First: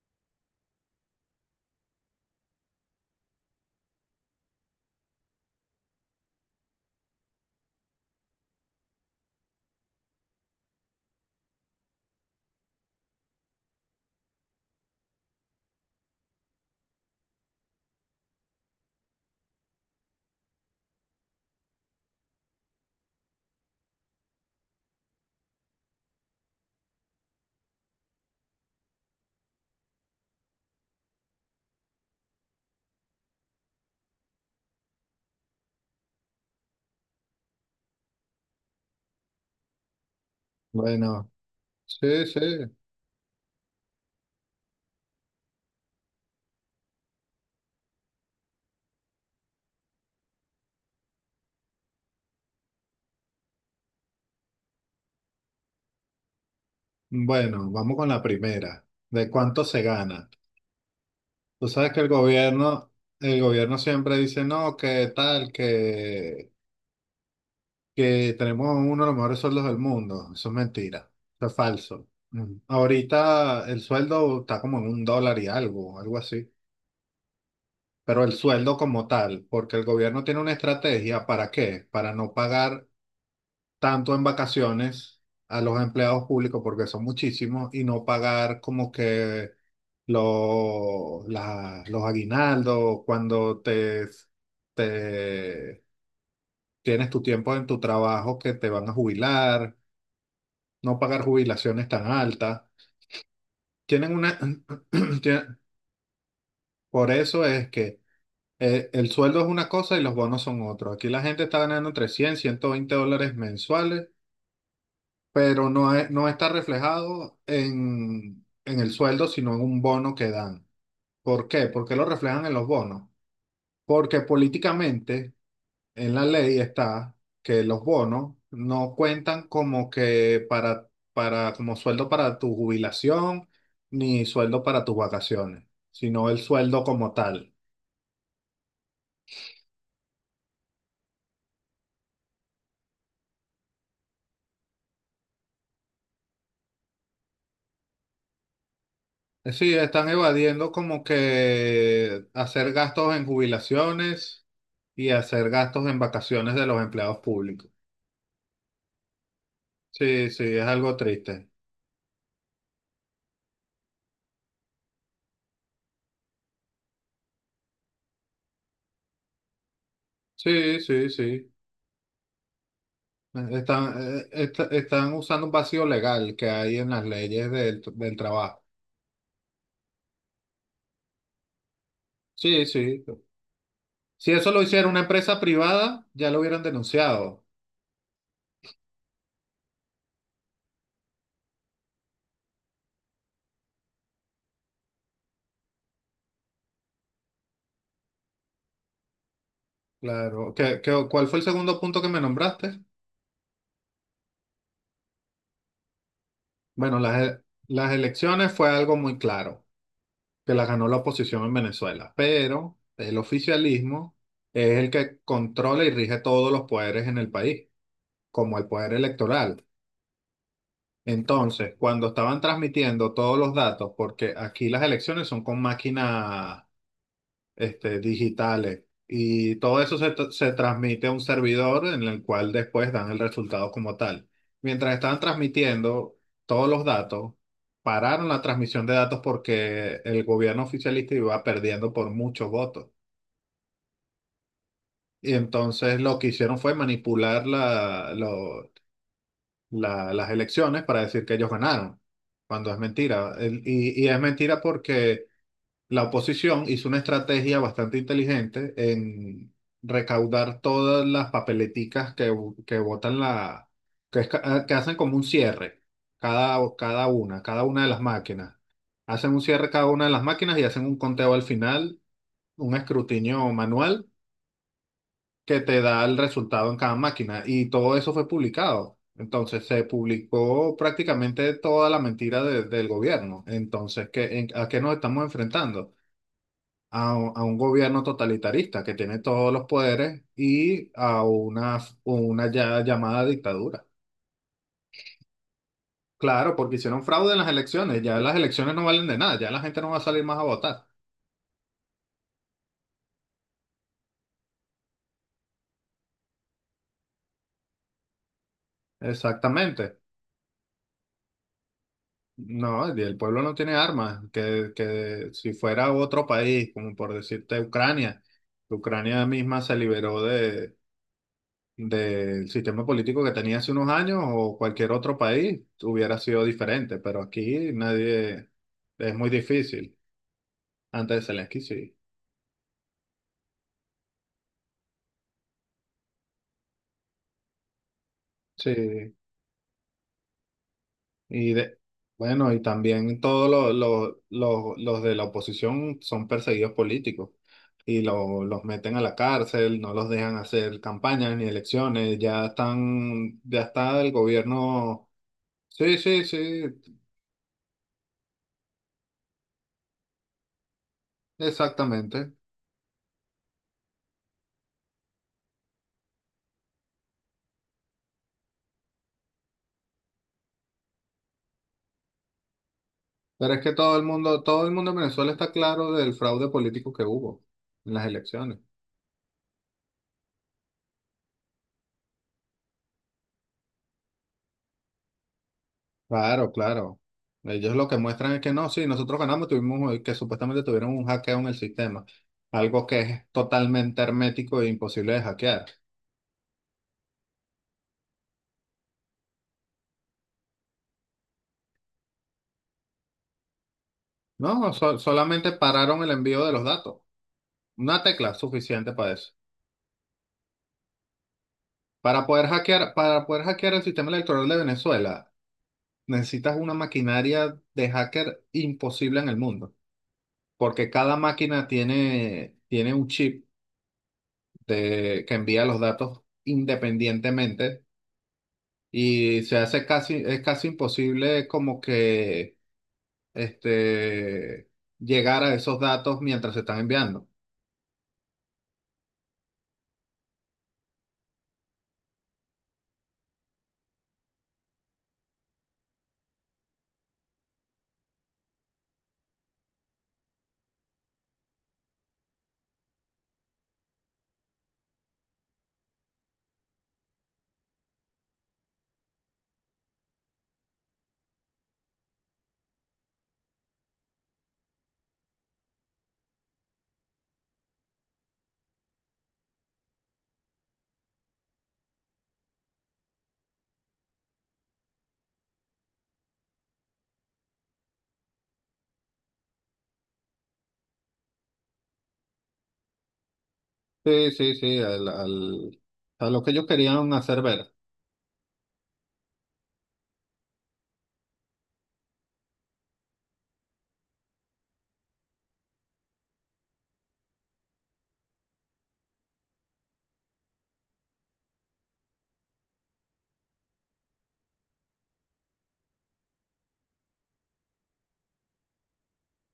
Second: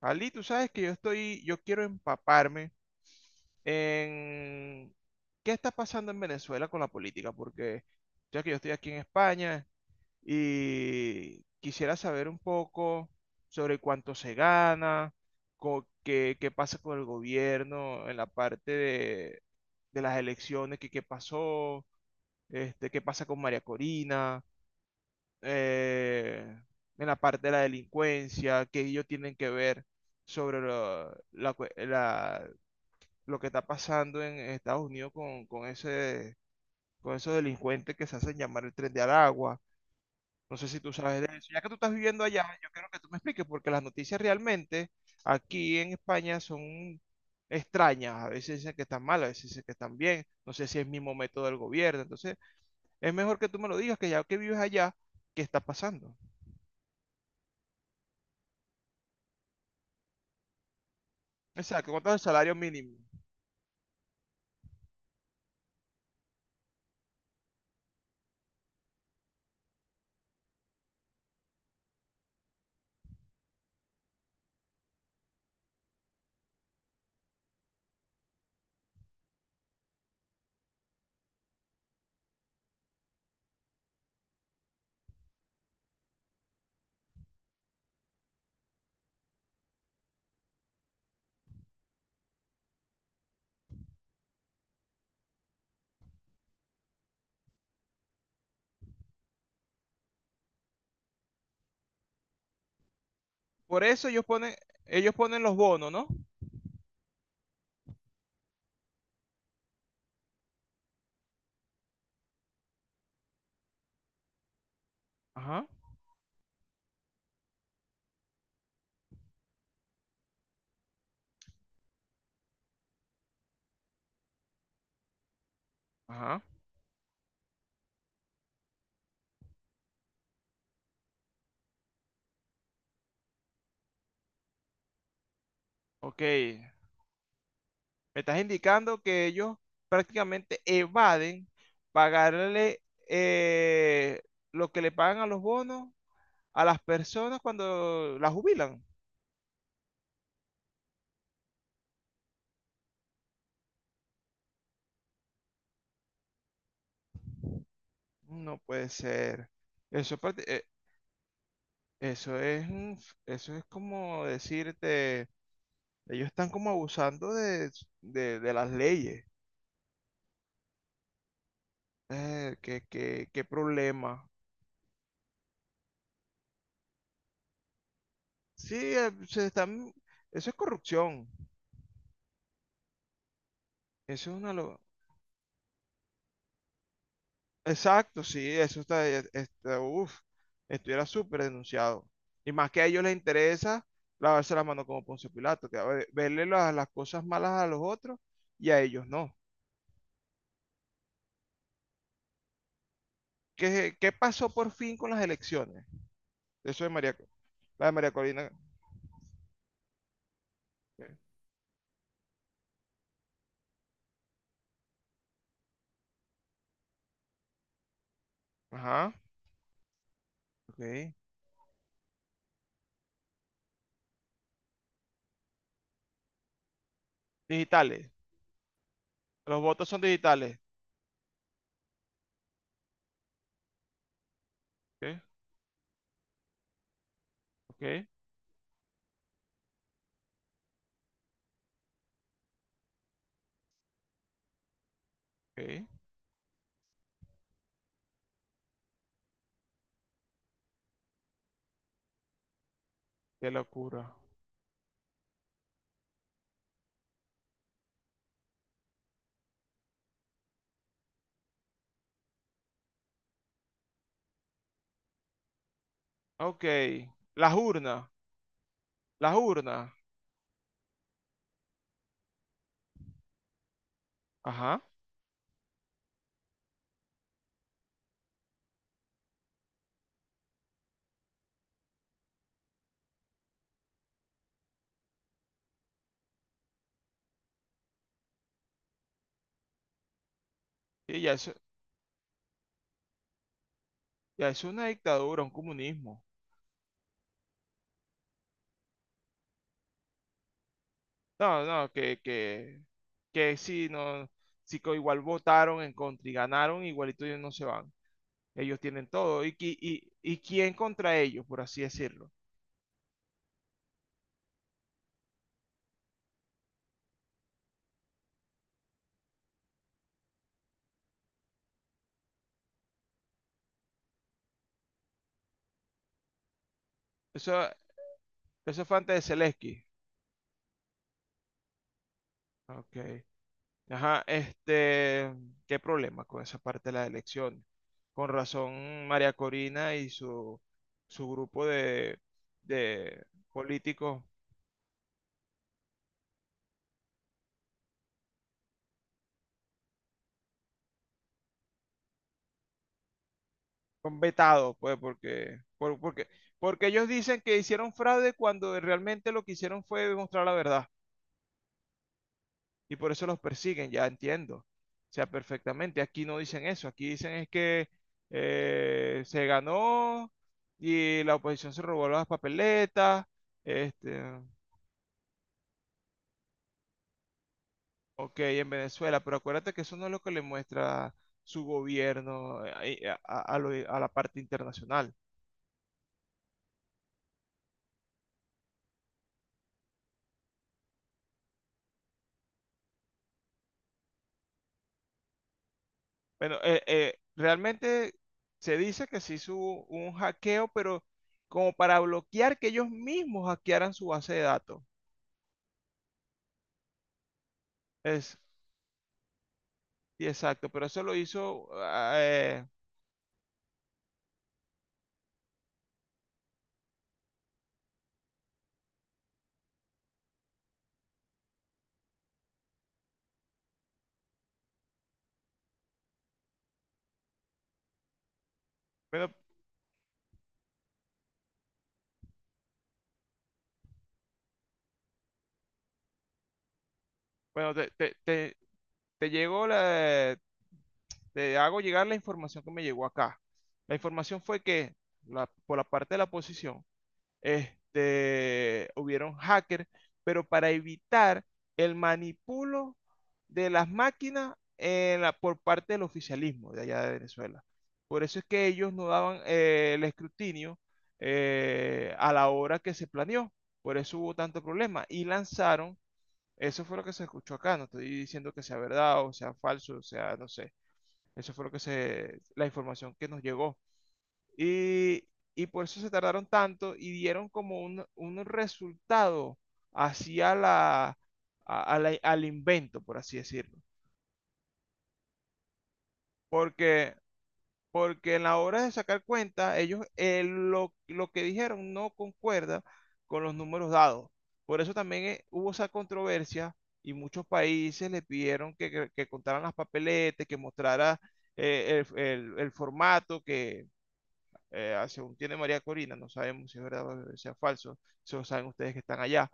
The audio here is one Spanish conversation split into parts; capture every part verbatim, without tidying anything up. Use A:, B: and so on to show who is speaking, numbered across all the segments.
A: Ali, tú sabes que yo estoy, yo quiero empaparme en qué está pasando en Venezuela con la política, porque ya que yo estoy aquí en España y quisiera saber un poco sobre cuánto se gana, co- qué, qué pasa con el gobierno en la parte de, de las elecciones, qué, qué pasó, este, qué pasa con María Corina, eh, en la parte de la delincuencia, que ellos tienen que ver sobre lo, la cue- la- lo que está pasando en Estados Unidos con, con ese, con esos delincuentes que se hacen llamar el Tren de Aragua. No sé si tú sabes
B: Bueno,
A: de eso. Ya que tú estás viviendo
B: sí, sí.
A: allá, yo quiero que tú me expliques, porque las noticias realmente aquí en España son extrañas. A veces dicen que están mal, a veces dicen que están bien. No sé si es el mismo método del gobierno. Entonces, es mejor que tú me lo digas, que ya que vives allá, ¿qué está pasando?
B: Bueno, vamos con la primera. ¿De cuánto se gana? Tú
A: Exacto,
B: sabes que
A: ¿cuánto
B: el
A: es el salario
B: gobierno,
A: mínimo?
B: el gobierno siempre dice, no, que tal, que, que tenemos uno de los mejores sueldos del mundo. Eso es mentira. Eso es falso. Mm. Ahorita el sueldo está como en un dólar y algo, algo así. Pero el sueldo como tal, porque el gobierno tiene una estrategia, ¿para qué? Para no pagar tanto en vacaciones a los empleados públicos porque son muchísimos y no pagar como que los, la- los aguinaldos cuando te, te tienes tu tiempo en tu trabajo que te van a jubilar, no pagar jubilaciones tan altas.
A: Por eso
B: Tienen
A: ellos
B: una,
A: ponen, ellos ponen los
B: tien-
A: bonos, ¿no?
B: por eso es que eh, el sueldo es una cosa y los bonos son otros. Aquí la gente está ganando entre cien y ciento veinte dólares mensuales,
A: Ajá,
B: pero no, es- no está reflejado en, en el sueldo, sino en un bono que dan. ¿Por qué? ¿Por qué lo reflejan en los bonos? Porque políticamente en la
A: ajá.
B: ley está que los bonos no cuentan como que para, para, como sueldo para tu jubilación ni sueldo para tus vacaciones,
A: Ok.
B: sino el
A: Me
B: sueldo como tal.
A: estás indicando que ellos prácticamente evaden pagarle eh, lo que le pagan a los bonos a las personas cuando las jubilan.
B: Sí, están evadiendo como que hacer gastos en jubilaciones y hacer gastos en vacaciones de los empleados públicos.
A: No puede ser. Eso, es
B: Sí,
A: prácti-
B: sí, es
A: eh,
B: algo triste.
A: eso es, mm, eso es como decirte, ellos están como abusando de, de- de las leyes.
B: Sí, sí, sí.
A: Eh, qué, qué- qué
B: Están,
A: problema.
B: eh, est- están usando un vacío legal que hay en las leyes del, del trabajo.
A: Sí, eh, se están, eso es corrupción.
B: Sí, sí. Si
A: Eso es una...
B: eso lo
A: lo-
B: hiciera una empresa privada, ya lo hubieran denunciado.
A: Exacto, sí, eso está, eh, está uff, estuviera súper denunciado. Y más que a ellos les interesa lavarse las manos como Poncio Pilato, que a ver, verle las, las cosas malas a los otros y a ellos no.
B: Claro. ¿Qué, qué- cuál fue el segundo punto que me nombraste?
A: ¿Qué, qué pasó por fin con las elecciones? Eso de
B: Bueno,
A: María,
B: las,
A: Co-
B: e-
A: la de
B: las
A: María Corina.
B: elecciones fue algo muy claro, que las ganó la
A: Ok.
B: oposición en Venezuela, pero el oficialismo es el que controla y rige todos los poderes en el país, como el poder
A: Ajá,
B: electoral.
A: ok.
B: Entonces, cuando estaban transmitiendo todos los datos, porque aquí las elecciones son con máquinas este,
A: Digitales.
B: digitales, y
A: Los
B: todo
A: votos
B: eso
A: son
B: se, tra- se
A: digitales.
B: transmite a un servidor en el cual después dan el resultado como tal. Mientras
A: Ok,
B: estaban transmitiendo todos los datos,
A: ok,
B: pararon la transmisión de datos porque el gobierno oficialista iba perdiendo por muchos votos. Y
A: ok.
B: entonces lo que hicieron fue manipular la lo- la- las elecciones para decir que ellos ganaron, cuando es mentira.
A: Qué
B: El- y, y
A: locura.
B: es mentira porque la oposición hizo una estrategia bastante inteligente en recaudar todas las papeleticas que, que votan la, que, es ca- ah, que hacen como un cierre, cada,
A: Ok.
B: cada una,
A: Las
B: cada una de las
A: urnas,
B: máquinas. Hacen
A: las
B: un cierre cada
A: urnas.
B: una de las máquinas y hacen un conteo al final, un escrutinio manual
A: Ajá.
B: que te da el resultado en cada máquina. Y todo eso fue publicado. Entonces se publicó prácticamente toda la mentira de- del gobierno. Entonces, ¿qué, en- ¿a qué nos estamos enfrentando? A, un a un gobierno totalitarista que tiene todos los poderes y
A: Y
B: a
A: ya es,
B: una, una ya llamada dictadura.
A: ya es una dictadura, un comunismo.
B: Claro, porque hicieron fraude en las elecciones. Ya las elecciones no valen de nada. Ya la gente no va a salir más a votar.
A: No, no, que, que, que si no, si que igual votaron en contra y ganaron, igualito ellos no se van. Ellos tienen todo. ¿Y, qui-
B: Exactamente.
A: y, y quién contra ellos, por así decirlo?
B: No, y el pueblo no tiene armas, que, que si fuera otro país, como por decirte Ucrania, Ucrania, misma se liberó de, del sistema político que tenía hace unos años, o cualquier otro país hubiera sido diferente, pero
A: Eso,
B: aquí nadie,
A: eso fue
B: es
A: antes de
B: muy
A: Zelensky.
B: difícil. Antes de Zelensky, sí.
A: Ok. Ajá, este, ¿qué problema con esa parte de las elecciones? Con razón,
B: Sí.
A: María Corina y su, su
B: Y
A: grupo
B: de,
A: de,
B: bueno, y también
A: de
B: todos los, los,
A: políticos
B: los, los de la oposición son perseguidos políticos y lo- los meten a la cárcel, no los dejan hacer campañas ni elecciones, ya están, ya está el
A: son vetados, pues,
B: gobierno.
A: porque, por-
B: Sí, sí,
A: porque,
B: sí,
A: porque ellos dicen que hicieron fraude cuando realmente lo que hicieron fue demostrar la verdad
B: exactamente.
A: y por eso los persiguen, ya entiendo. O sea, perfectamente, aquí no dicen eso, aquí dicen es que eh, se ganó y la oposición se robó las papeletas,
B: Pero es que todo el
A: este,
B: mundo, todo el mundo en Venezuela está claro del fraude político que hubo en las
A: ok,
B: elecciones.
A: en Venezuela, pero acuérdate que eso no es lo que le muestra su gobierno eh, a a- a lo- a la parte internacional.
B: Claro, claro. Ellos lo que muestran es que no, sí, nosotros ganamos, tuvimos eh, que supuestamente tuvieron un hackeo en el sistema, algo que es totalmente hermético e imposible de hackear.
A: Bueno, eh, eh, realmente se dice que se hizo un hackeo, pero como para bloquear que ellos mismos hackearan su base de
B: No,
A: datos.
B: so- solamente pararon el envío de los datos. Una tecla
A: Es,
B: suficiente para eso.
A: sí, exacto, pero eso lo hizo. Ah,
B: Para poder
A: eh,
B: hackear, para poder hackear el sistema electoral de Venezuela, necesitas una maquinaria de hacker imposible en el mundo, porque cada máquina tiene, tiene un chip de, que envía los datos independientemente,
A: bueno,
B: y se hace casi, es casi imposible como que este, llegar a esos datos mientras se están enviando.
A: bueno, te, te, te- te llegó la. Te hago llegar la información que me llegó acá. La información fue que, la- por la parte de la oposición, este, hubieron hackers, pero para evitar el manipulo de las máquinas en la- por parte del oficialismo de allá de Venezuela. Por eso es que ellos no daban eh, el escrutinio eh, a la hora que se planeó. Por eso hubo tanto problema. Y lanzaron, eso fue lo que se escuchó acá, no estoy diciendo que sea verdad o sea falso, o sea, no sé. Eso fue lo que se, la información que nos llegó. Y, y por eso se tardaron tanto y dieron como un, un resultado hacia la, a- a la- al invento, por así decirlo.
B: Sí, sí, sí, al, al- a lo que ellos querían
A: Porque,
B: hacer ver.
A: porque en la hora de sacar cuenta, ellos eh, lo, lo que dijeron no concuerda con los números dados. Por eso también eh, hubo esa controversia y muchos países le pidieron que, que- que contaran las papeletas, que mostrara eh, el, el- el formato, que eh, ah, según tiene María Corina, no sabemos si es verdad o sea falso, eso saben ustedes que están allá,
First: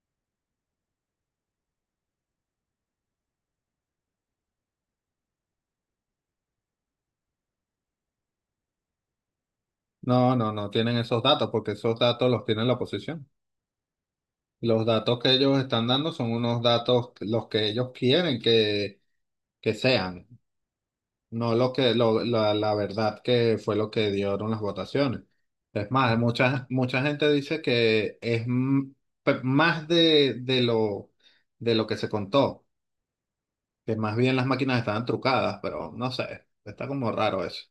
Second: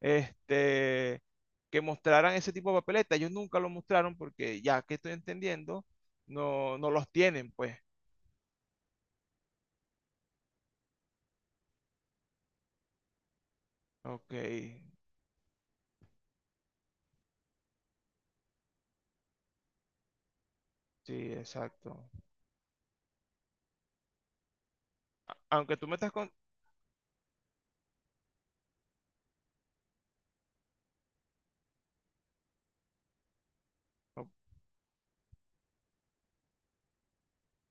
A: este, que mostraran ese tipo de papeleta. Ellos nunca lo mostraron porque ya que estoy entendiendo, no, no los tienen, pues.
B: No, no, no tienen esos datos porque esos datos los tiene la oposición.
A: Ok,
B: Los datos que ellos están dando son unos datos que- los que ellos quieren que, que sean.
A: sí,
B: No lo que
A: exacto.
B: lo- la, la verdad que fue lo que dieron las votaciones.
A: Aunque tú
B: Es
A: me estás
B: más,
A: con...
B: mucha, mucha gente dice que es m- pe- más de, de lo, de lo que se contó, que más
A: o-
B: bien las máquinas estaban trucadas, pero no sé, está como raro eso.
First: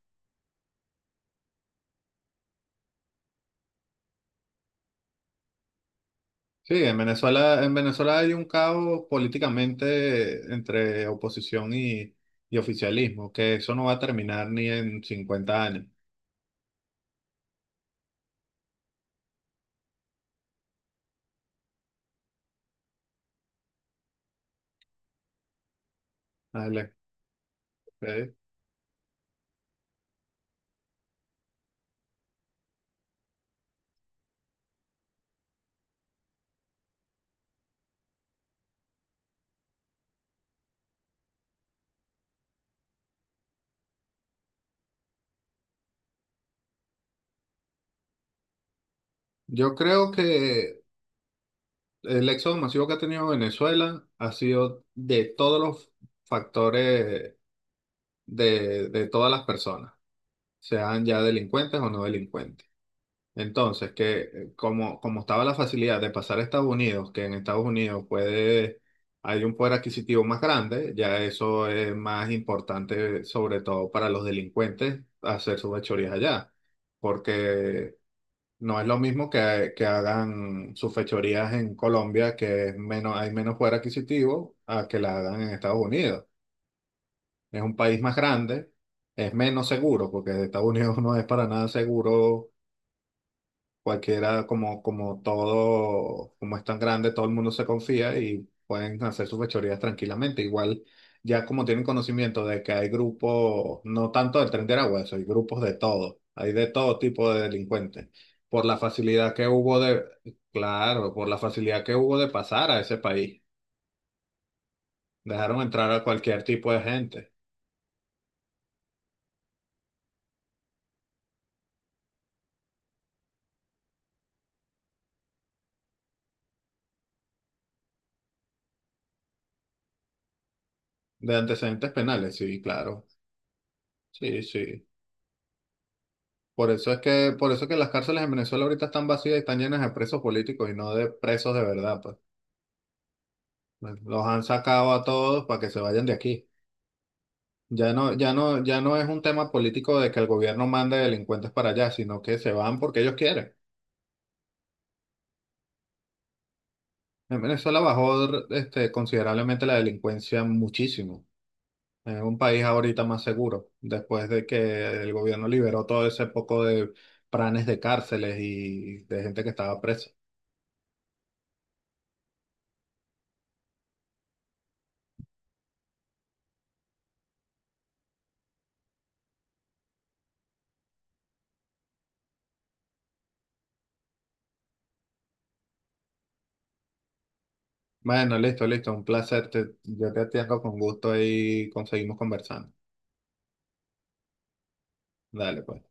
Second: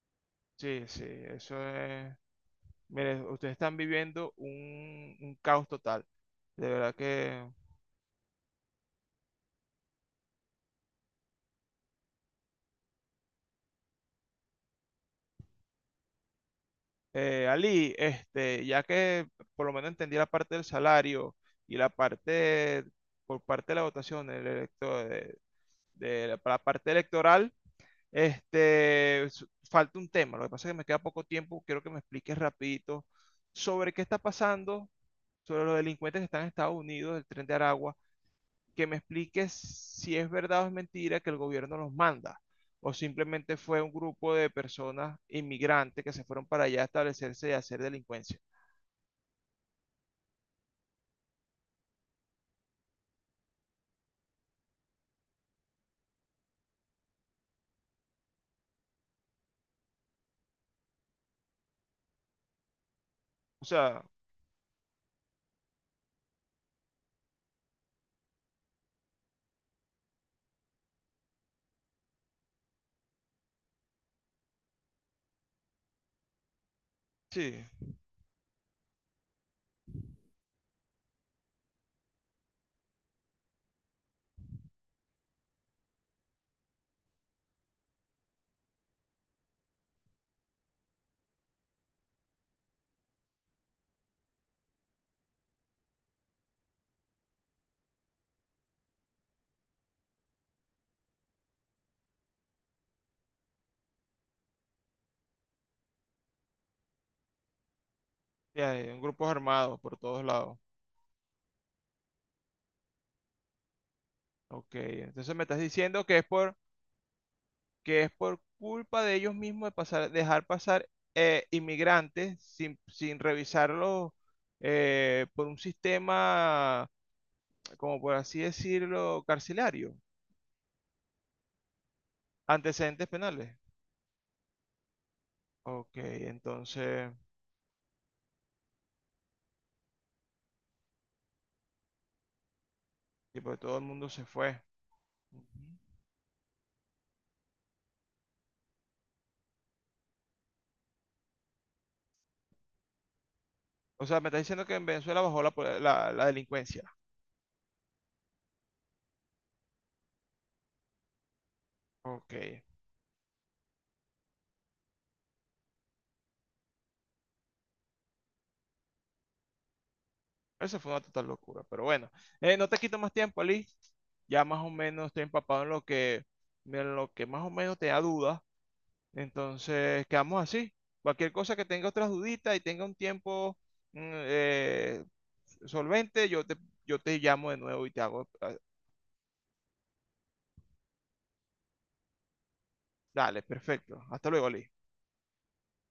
A: Sí, sí, eso es... Mire, ustedes están viviendo un, un caos total. De
B: Sí,
A: verdad
B: en
A: que
B: Venezuela, en Venezuela hay un caos políticamente entre oposición y, y oficialismo, que eso no va a terminar ni en cincuenta años.
A: eh, Ali, este, ya que por lo menos entendí la parte del salario y la parte por parte de la votación el electo- de, de la, para la parte
B: Dale,
A: electoral,
B: ok.
A: este, s- falta un tema. Lo que pasa es que me queda poco tiempo. Quiero que me expliques rapidito sobre qué está pasando, sobre los delincuentes que están en Estados Unidos, del Tren de Aragua, que me expliques si es verdad o es mentira que el gobierno los manda, o simplemente fue un grupo de personas inmigrantes que se fueron para allá a establecerse y a hacer delincuencia.
B: Yo creo que El éxodo masivo que ha tenido Venezuela ha sido de todos los factores de, de todas las personas, sean ya delincuentes o no delincuentes.
A: O
B: Entonces,
A: sea,
B: que eh, como, como estaba la facilidad de pasar a Estados Unidos, que en Estados Unidos puede, hay un poder adquisitivo más grande, ya eso es más importante, sobre todo para los delincuentes, hacer sus fechorías allá,
A: sí,
B: porque no es lo mismo que, que hagan sus fechorías en Colombia, que es menos, hay menos poder adquisitivo, a que la hagan en Estados Unidos. Es un país más grande, es menos seguro, porque Estados Unidos no es para nada seguro. Cualquiera, como, como todo, como es tan grande, todo el mundo se confía y pueden hacer sus fechorías tranquilamente. Igual, ya como tienen conocimiento de que hay grupos, no tanto del Tren de Aragua, eso, hay grupos de todo, hay de todo tipo de delincuentes.
A: sí
B: Por la
A: hay grupos
B: facilidad que
A: armados
B: hubo
A: por
B: de,
A: todos lados.
B: claro, por la facilidad que hubo de pasar a ese país.
A: Ok, entonces me estás
B: Dejaron entrar a
A: diciendo que es
B: cualquier
A: por,
B: tipo de gente,
A: que es por culpa de ellos mismos de pasar, dejar pasar eh, inmigrantes sin, sin revisarlos eh, por un sistema, como por así decirlo, carcelario,
B: de antecedentes penales, sí, claro,
A: antecedentes penales.
B: sí, sí.
A: Ok,
B: Por eso es
A: entonces,
B: que, por eso es que las cárceles en Venezuela ahorita están vacías y están llenas de presos políticos y no de presos de verdad, pues.
A: tipo, todo el mundo
B: Los
A: se
B: han
A: fue.
B: sacado a todos para que
A: Ujú.
B: se vayan de aquí. Ya no, ya no, ya no es un tema político de que el gobierno mande delincuentes para allá, sino que se van porque ellos quieren.
A: O sea, me estás diciendo que en Venezuela bajó la, po- la la delincuencia.
B: En Venezuela bajó, este, considerablemente la delincuencia muchísimo. Es
A: Ok.
B: un país ahorita más seguro, después de que el gobierno liberó todo ese poco de planes de cárceles y de gente que estaba presa.
A: Eso fue una total locura, pero bueno, eh, no te quito más tiempo, Ali. Ya más o menos estoy empapado en lo que, en lo que más o menos te da dudas. Entonces, quedamos así. Cualquier cosa que tenga otras duditas y tenga un tiempo mm, eh, solvente, yo te, yo te llamo de nuevo y te hago.
B: Bueno,
A: eh,
B: listo, listo. Un placer. Te- yo te atiendo con gusto y conseguimos conversando.
A: Dale, perfecto. Hasta luego, Ali.
B: Dale, pues.